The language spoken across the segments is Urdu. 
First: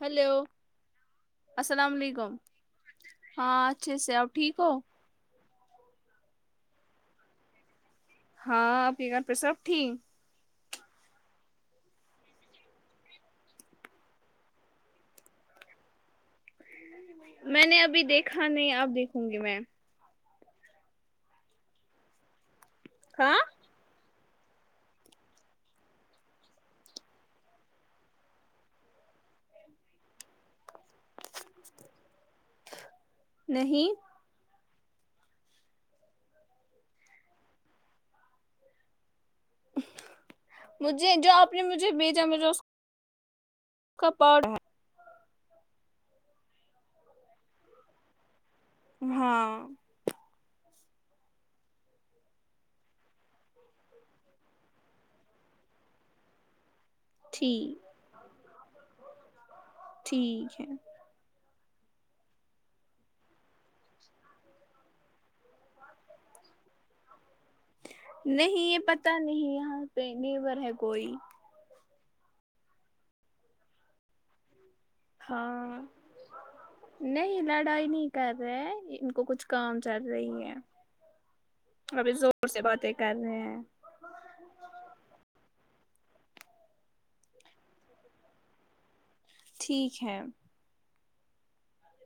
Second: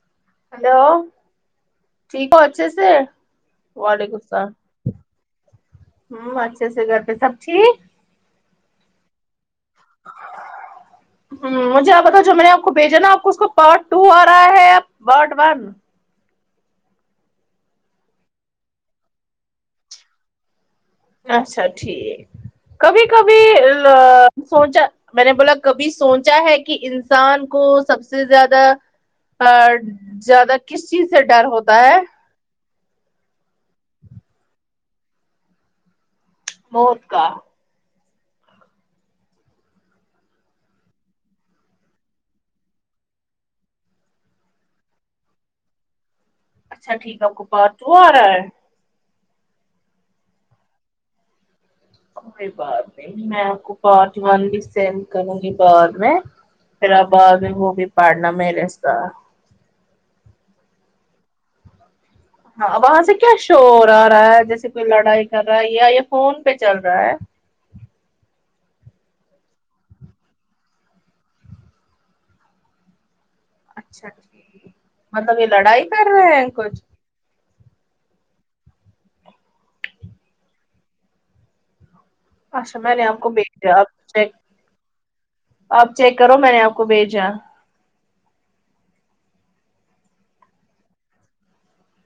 ہیلو ہلو السلام ٹھیک علیکم ہو اچھے سے ہاں اچھے سے وعلیکم آپ اسلام ٹھیک ہو ہوں اچھے سے گھر پہ سب ٹھیک ہاں آپ کی گھر پے سب ٹھیک امم مجھے آپ بتاؤ جو میں نے آپ کو بھیجا نا آپ کو اس کو پارٹ ٹو آ رہا ہے یا پارٹ ون میں نے ابھی دیکھا نہیں اب دیکھوں گی میں اچھا ٹھیک کبھی ہاں کبھی آ سوچا میں نے بولا کبھی سوچا ہے کہ انسان کو سب سے زیادہ آ زیادہ کس چیز سے ڈر ہوتا ہے نہیں موت کا مجھے جو آپ نے مجھے بھیجا ملا کا پارٹ ٹو اچھا ٹھیک ہے آپکو پارٹ ٹو آ رہا ہے ہاں کوئی بات نہیں میں آپ کو پارٹ ون بھی سینڈ کروں گی بعد میں پھر اب بعد میں بھی ٹھیک پڑنا میرے ساتھ ٹھیک ہے ہاں وہاں سے کیا شو آ رہا ہے جیسے کوئی لڑائی کر رہا ہے یا یا فون پہ چل رہا ہے نہیں یہ پتہ نہیں یہاں پہ نیبر ہے کوئی اچھا مطلب یہ ہاں لڑائی کر رہے ہیں کچھ نہیں لڑائی نہیں کر رہے ان کو کچھ کام چل رہی ہے ابھی جو اچھا میں نے آپ کو بھیج دیا آپ کو سینڈ آپ چیک کرو میں نے آپ کو بھیجا ہے ٹھیک ہے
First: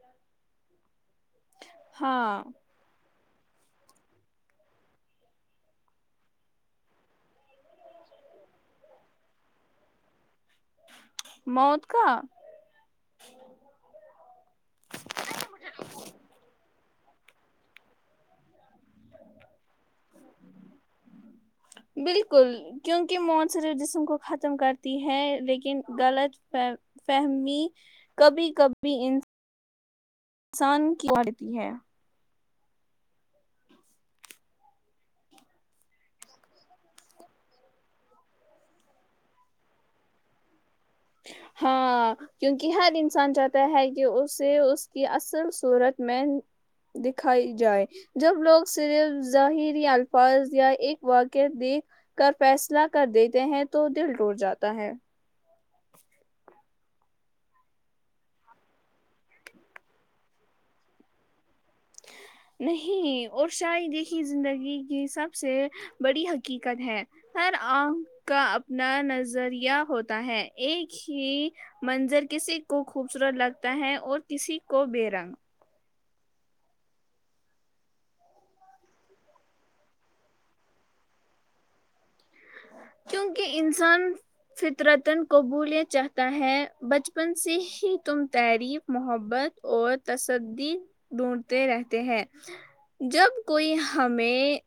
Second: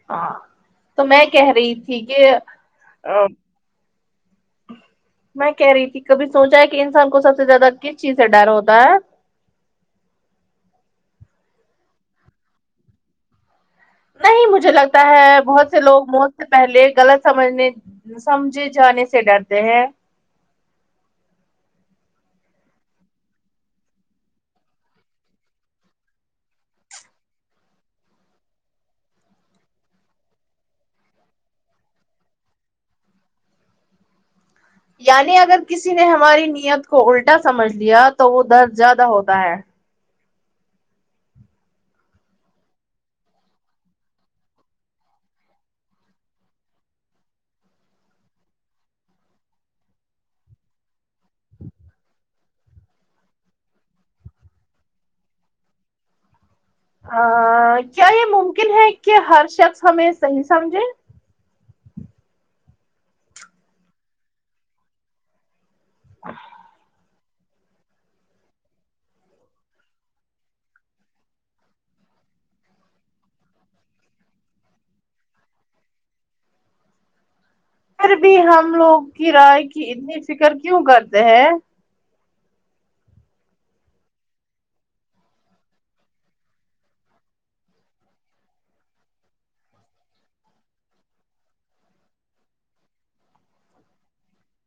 ہاں تو میں کہہ رہی تھی کہ ہاں آ میں کہہ رہی تھی کبھی سوچا ہے کہ انسان کو سب سے زیادہ کس چیز سے ڈر ہوتا ہے موت کا نہیں مجھے لگتا ہے بہت سے لوگ موت سے پہلے غلط سمجھنے سمجھے جانے سے ڈرتے ہیں بالکل کیونکہ مون صرف جسم کو ختم کرتی ہے لیکن غلط فی فہمی کبھی کبھی ان انسان کی بڑتی ہے یعنی اگر کسی نے ہماری نیت کو الٹا سمجھ لیا تو وہ درد زیادہ ہوتا ہے ہاں کیونکہ ہر انسان چاہتا ہے کہ اسے اس کی اصل صورت میں دکھائی جائے جب لوگ صرف ظاہری الفاظ یا ایک واقع دیکھ کر فیصلہ کر دیتے ہیں تو دل ٹوٹ جاتا ہے آ کیا یہ ممکن ہے کہ ہر شخص ہمیں صحیح سمجھے نہیں اور شاید یہیں زندگی کی سب سے بڑی حقیقت ہے ہر آنکھ کا اپنا نظریہ ہوتا ہے ایک ہی منظر کسی کو خوبصورت لگتا ہے اور کسی کو بے رنگ پھر بھی ہم لوگ کرائے کی اتنی فکر کیوں کرتے ہیں کیونکہ انسان فطرتن قبول یہ چاہتا ہے بچپن سے ہی تم تعریف محبت اور تصدید ڈھونڈتے رہتے ہیں جب کوئی ہمیں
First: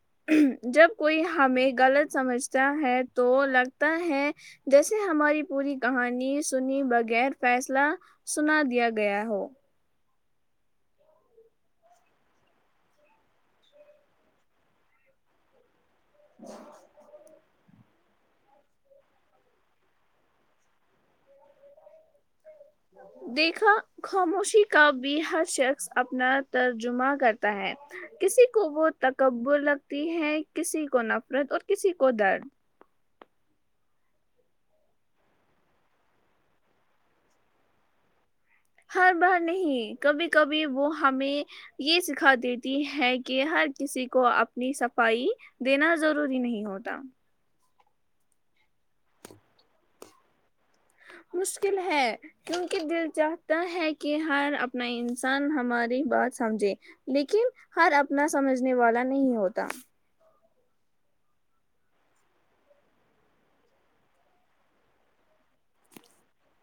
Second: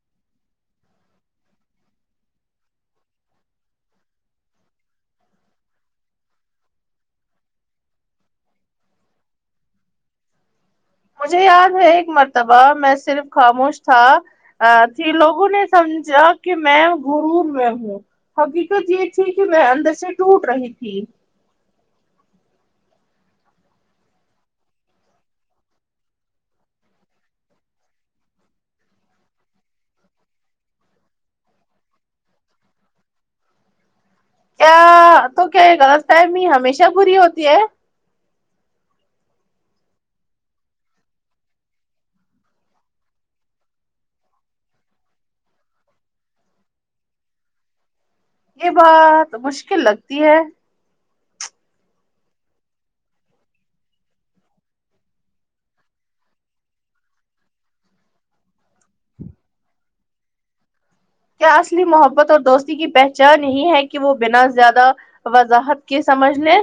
جب کوئی ہمیں غلط سمجھتا چاہے تو لگتا ہے جیسے ہماری پوری کہانی سنی بغیر فیصلہ سنا دیا گیا ہو مجھے یاد ہے ایک مرتبہ میں صرف خاموش تھا تھی لوگوں نے سمجھا کہ میں غرور میں ہوں حقیقت یہ تھی کہ میں اندر سے ٹوٹ رہی تھی دیکھا خاموشی کا بھی ہر شخص اپنا ترجمہ کرتا ہے کسی کو وہ تکبر لگتی ہے کسی کو نفرت اور کسی کو درد کیا تو کیا غلط فہمی ہمیشہ بری ہوتی ہے ہر بار نہیں کبھی کبھی وہ ہمیں یہ سکھا دیتی ہے کہ ہر کسی کو اپنی صفائی دینا ضروری نہیں ہوتا یہ بات مشکل لگتی ہے مشکل ہے کیونکہ دل چاہتا ہے کہ ہر اپنا انسان ہماری بات سمجھے لیکن ہر اپنا سمجھنے والا نہیں ہوتا کیا اصلی محبت اور دوستی کی پہچان یہی ہے کہ وہ بنا زیادہ وضاحت کی سمجھ لے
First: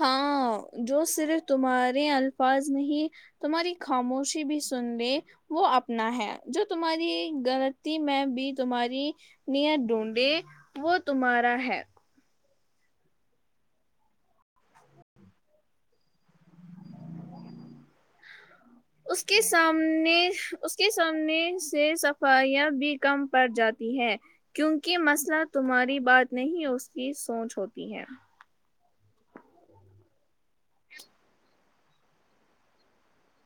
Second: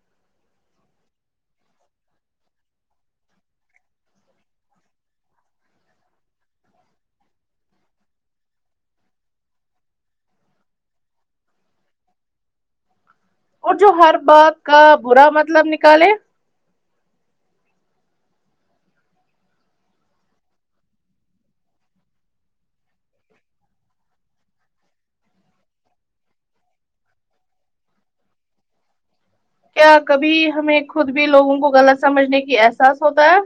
ہاں جو صرف تمہارے الفاظ میں ہی تمہاری خاموشی بھی سن لیں وہ اپنا ہے جو تمہاری غلطی میں بھی تمہاری نیت ڈھونڈے وہ تمہارا ہے اور جو ہر بات کا برا مطلب نکالے اس کے سامنے اس کے سامنے سے صفائیاں بھی کم پڑ جاتی کی ہے کیونکہ مسئلہ تمہاری بات نہیں اس کی سوچ ہوتی ہے کیا کبھی ہمیں خود بھی لوگوں کو غلط سمجھنے کی احساس ہوتا ہے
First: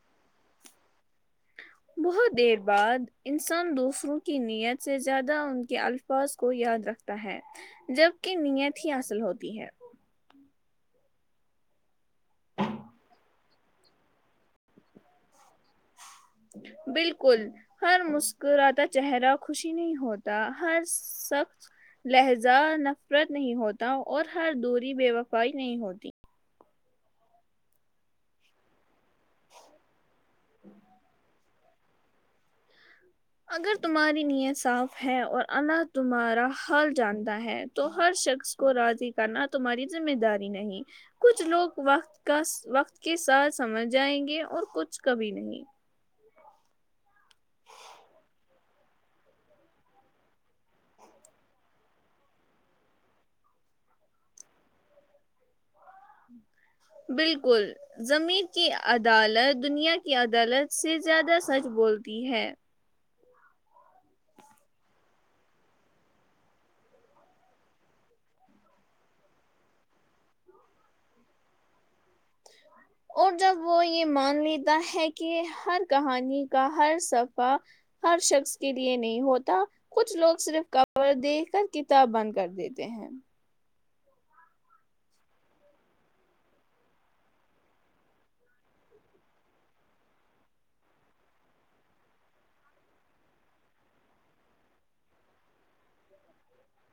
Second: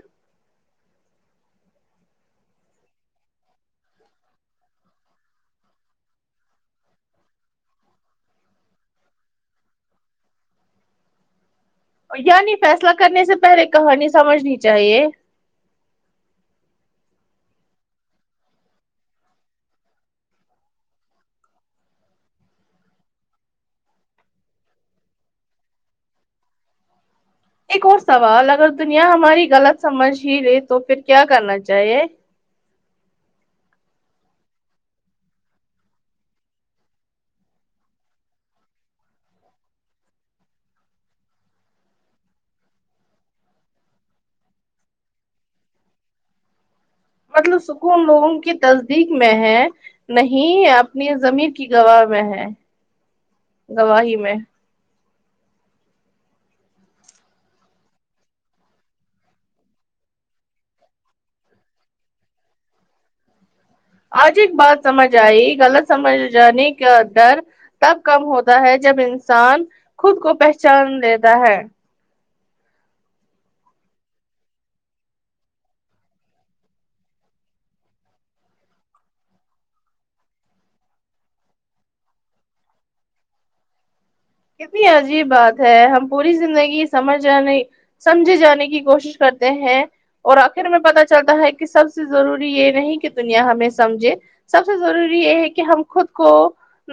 بہت دیر بعد انسان دوسروں کی نیت سے زیادہ ان کے الف از کو یاد رکھتا ہے جبکہ نیت ہی اصل ہوتی ہے یعنی فیصلہ کرنے سے پہلے کہانی سمجھنی چاہیے بالکل ہر مسکراتا چہرہ خوشی نہیں ہوتا ہر سخ لہجہ نفرت نہیں ہوتا اور ہر دوری بے وفائی نہیں ہوتی ایک اور سوال اگر دنیا ہماری غلط سمجھ ہی لے تو پھر کیا کرنا چاہیے اگر تمہاری نیت صاف ہے اور اللہ تمہارا حال جانتا ہے تو ہر شخص کو راضی کرنا تمہاری ذمہ داری نہیں کچھ لوگ وقت کا وقت کے ساتھ سمجھ جائیں گے اور کچھ کبھی نہیں مطلب سکون لوگوں کی تصدیق میں ہیں نہیں اپنی زمیر کی گواہ میں ہے گواہی میں بالکل زمیر کی عدالت دنیا کی عدالت سے زیادہ سچ بولتی ہے آج ایک بات سمجھ آئی غلط سمجھ جانے کا در تب کم ہوتا ہے جب انسان خود کو پہچان لیتا ہے اور جب وہ یہ مان لیتا ہے کہ ہر کہانی کا ہر صفہ ہر شخص کے لیے نہیں ہوتا کچھ لوگ صرف کور دیکھ کر کتاب بند کر دیتے ہیں کتنی عجیب بات ہے ہم پوری زندگی سمجھ جے سمجھے جانے کی کوشش کرتے ہیں اور آخر میں پتا چلتا ہے کہ سب سے ضروری یہ نہیں کہ دنیا ہمیں سمجھے سب سے ضروری یہ ہے کہ ہم خود کو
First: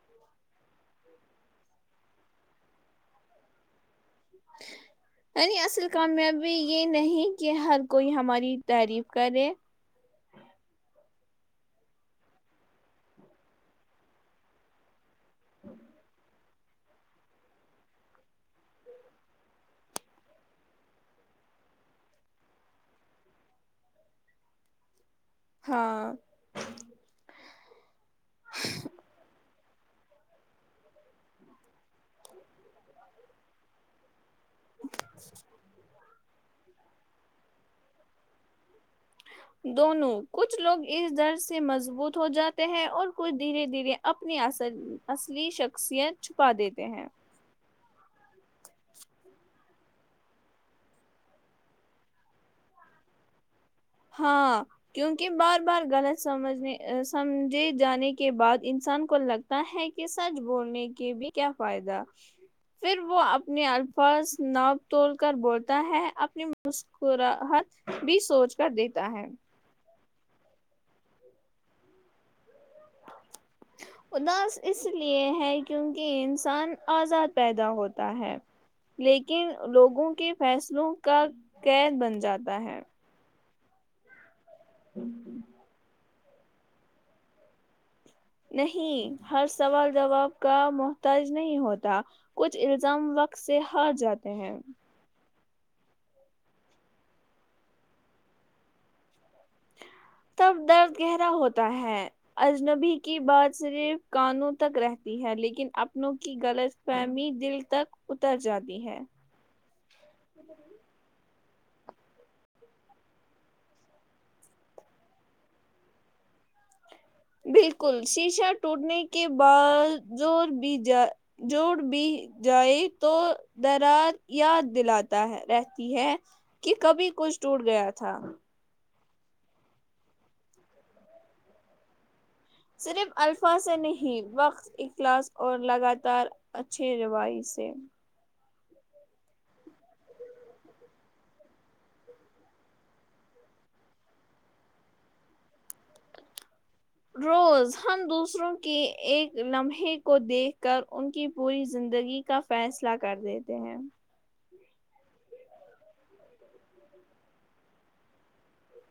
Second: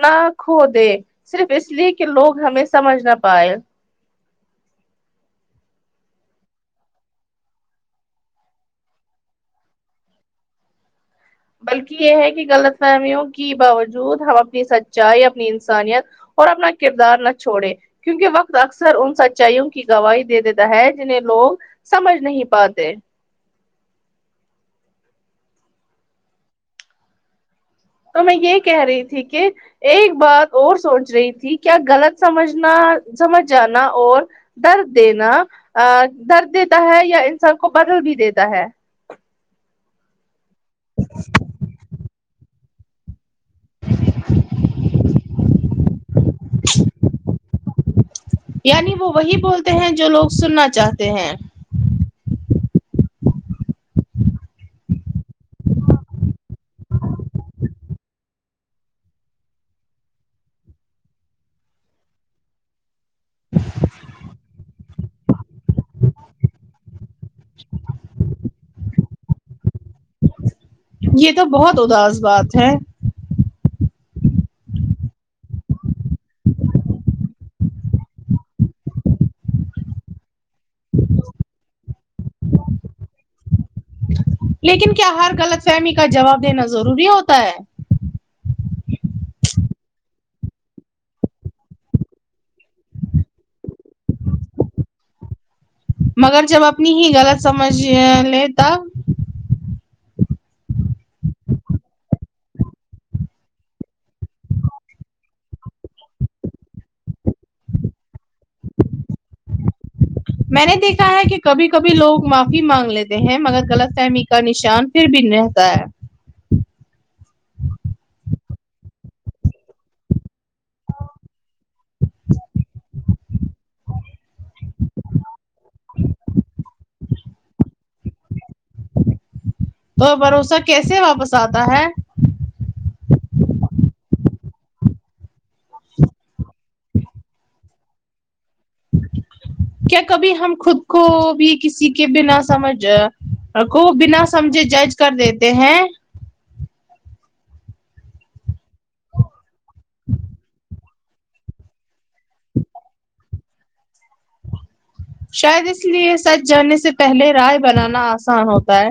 نہ کھو دیں صرف اس لیے کہ لوگ ہمیں سمجھ نہ پائے یعنی اصل کامیابی یہ نہیں کہ ہر کوئی ہماری تعریف کرے بلکہ یہ ہے کہ غلط فہمیوں کی باوجود ہم اپنی سچائی اپنی انسانیت اور اپنا کردار نہ چھوڑے کیونکہ وقت اکثر ان سچائیوں کی گواہی دے دیتا ہے جنہیں لوگ سمجھ نہیں پاتے ہاں تو میں یہ کہہ رہی تھی کہ ایک بات اور سوچ رہی تھی کیا غلط سمجھنا سمجھ جانا اور درد دینا ا درد دیتا ہے یا انسان کو بدل بھی دیتا ہے دونوں کچھ لوگ اس درد سے مضبوط ہو جاتے ہیں اور کو دھیرے دھیرے اپنی اصل اصلی شخصیت چھپا دیتے ہیں یعنی وہ وہی بولتے ہیں جو لوگ سننا چاہتے ہیں ہاں کیونکہ بار بار غلط سمجھنے سمجھے جانے کے بعد انسان کو لگ تاہے کہ سچ بولنے کے بھی کیا فائدہ پھر وہ اپنے الفاظ ناپ تول کر بولتا ہے اپنی مسکراہٹ بھی سوچ کر دیتا ہے یہ تو بہت اداس بات ہے اداس اس لیے ہے کیونکہ انسان آزاد پیدا ہوتا ہے لیکن لوگوں کے فیصلوں کا قید بن جاتا ہے لیکن کیا ہر غلط فہمی کا جواب دینا ضروری ہوتا ہے نہیں ہر سوال جواب کا محتاج نہیں ہوتا کچھ الزام وقت سے ہار جاتے ہیں مگر جب اپنی ہی غلط سمجھ لے تب تب درد گہرا ہوتا ہے اجنبی کی بات صرف کانوں تک رہتی ہے لیکن اپنوں کی غلط فہمی دل تک اتر جاتی ہے میں نے دیکھا ہے کہ کبھی کبھی لوگ معافی مانگ لیتے ہیں مگر غلط فہمی کا نشان پھر بھی رہتا ہے بالکل شیشا ٹوٹنے کے بعد جوڑ بھی جائے جوڑ بھی جائے تو درار یاد دلاتا ہے رہتی ہے کہ کبھی کچھ ٹوٹ گیا تھا تو بھروسہ کیسے واپس آتا ہے صرف الفاظ سے نہیں وقت اخلاص اور لگاتار اچھے روی سے کیا کبھی ہم خود کو بھی کسی کے بنا سمجھ آپکو بنا سمجھے جج کر دیتے ہیں روز ہم دوسروں کے ایک لمحے کو دیکھ کر ان کی پوری زندگی کا فیصلہ کر دیتے ہیں شاید اس لیے سچ جانے سے پہلے رائے بنانا آسان ہوتا ہے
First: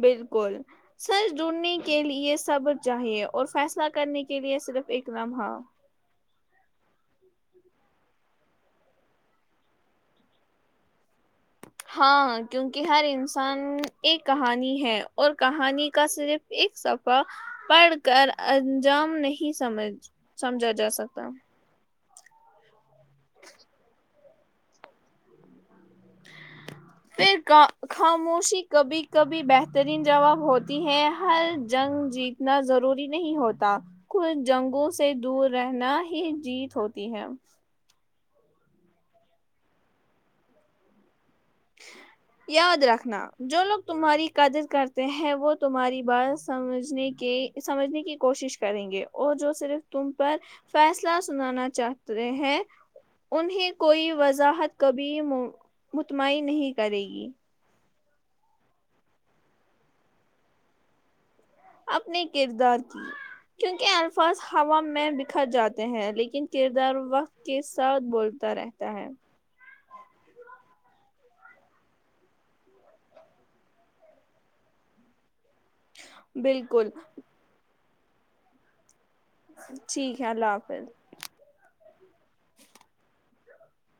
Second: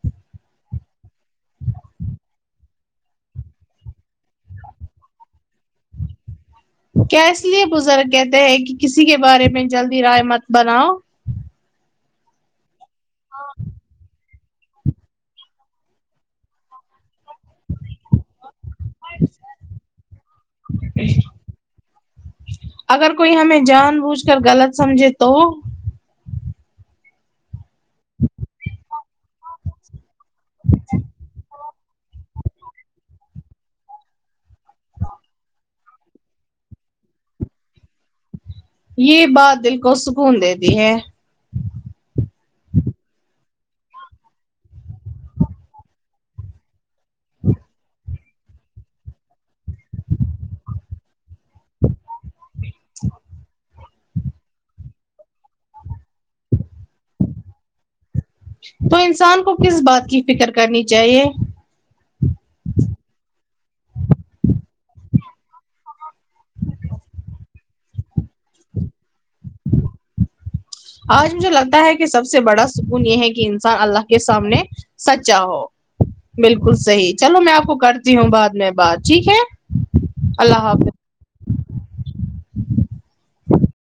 بالکل سچ ڈھونڈنے کے لیے صبر چاہیے اور فیصلہ کرنے کے لیے صرف ایک لمحہ کیا اس لیے بزرگ کہتے ہیں کہ کسی کے بارے میں جلدی رائے مت بناؤ ہاں کیونکہ ہر انسان ایک کہانی ہے اور کہانی کا صرف ایک صفہ پڑھ کر انجام نہیں سمجھ سمجھا جا سکتا اگر کوئی ہمیں جان بوجھ کر غلط سمجھے تو پھر خاموشی کبھی کبھی بہترین جواب ہوتی ہے ہر جنگ جیتنا ضروری نہیں ہوتا کچھ جنگوں سے دور رہنا ہی جیت ہوتی ہے یہ بات دل کو سکون دیتی ہے یاد رکھنا جو لوگ تمہاری قدر کرتے ہیں وہ تمہاری بات سمجھنے کے سمجھنے کی کوشش کریں گے اور جو صرف تم پر فیصلہ سنانا چاہتے ہیں انہیں کوئی وضاحت کبھی مطمئین نہیں کرے گی تو انسان کو کس بات کی فکر کرنی چاہیے اپنے کردار کی کیونکہ الفاظ ہوا میں بکھر جاتے ہیں لیکن کردار وقت کے ساتھ بولتا رہتا ہے آج مجھے لگتا ہے کہ سب سے بڑا سکون یہ ہے کہ انسان اللہ کے سامنے سچا ہو بالکل صحیح چلو میں آپ کو کرتی ہوں بعد میں بات ٹھیک ہے ٹھیک ہے اللہ حافظ حاف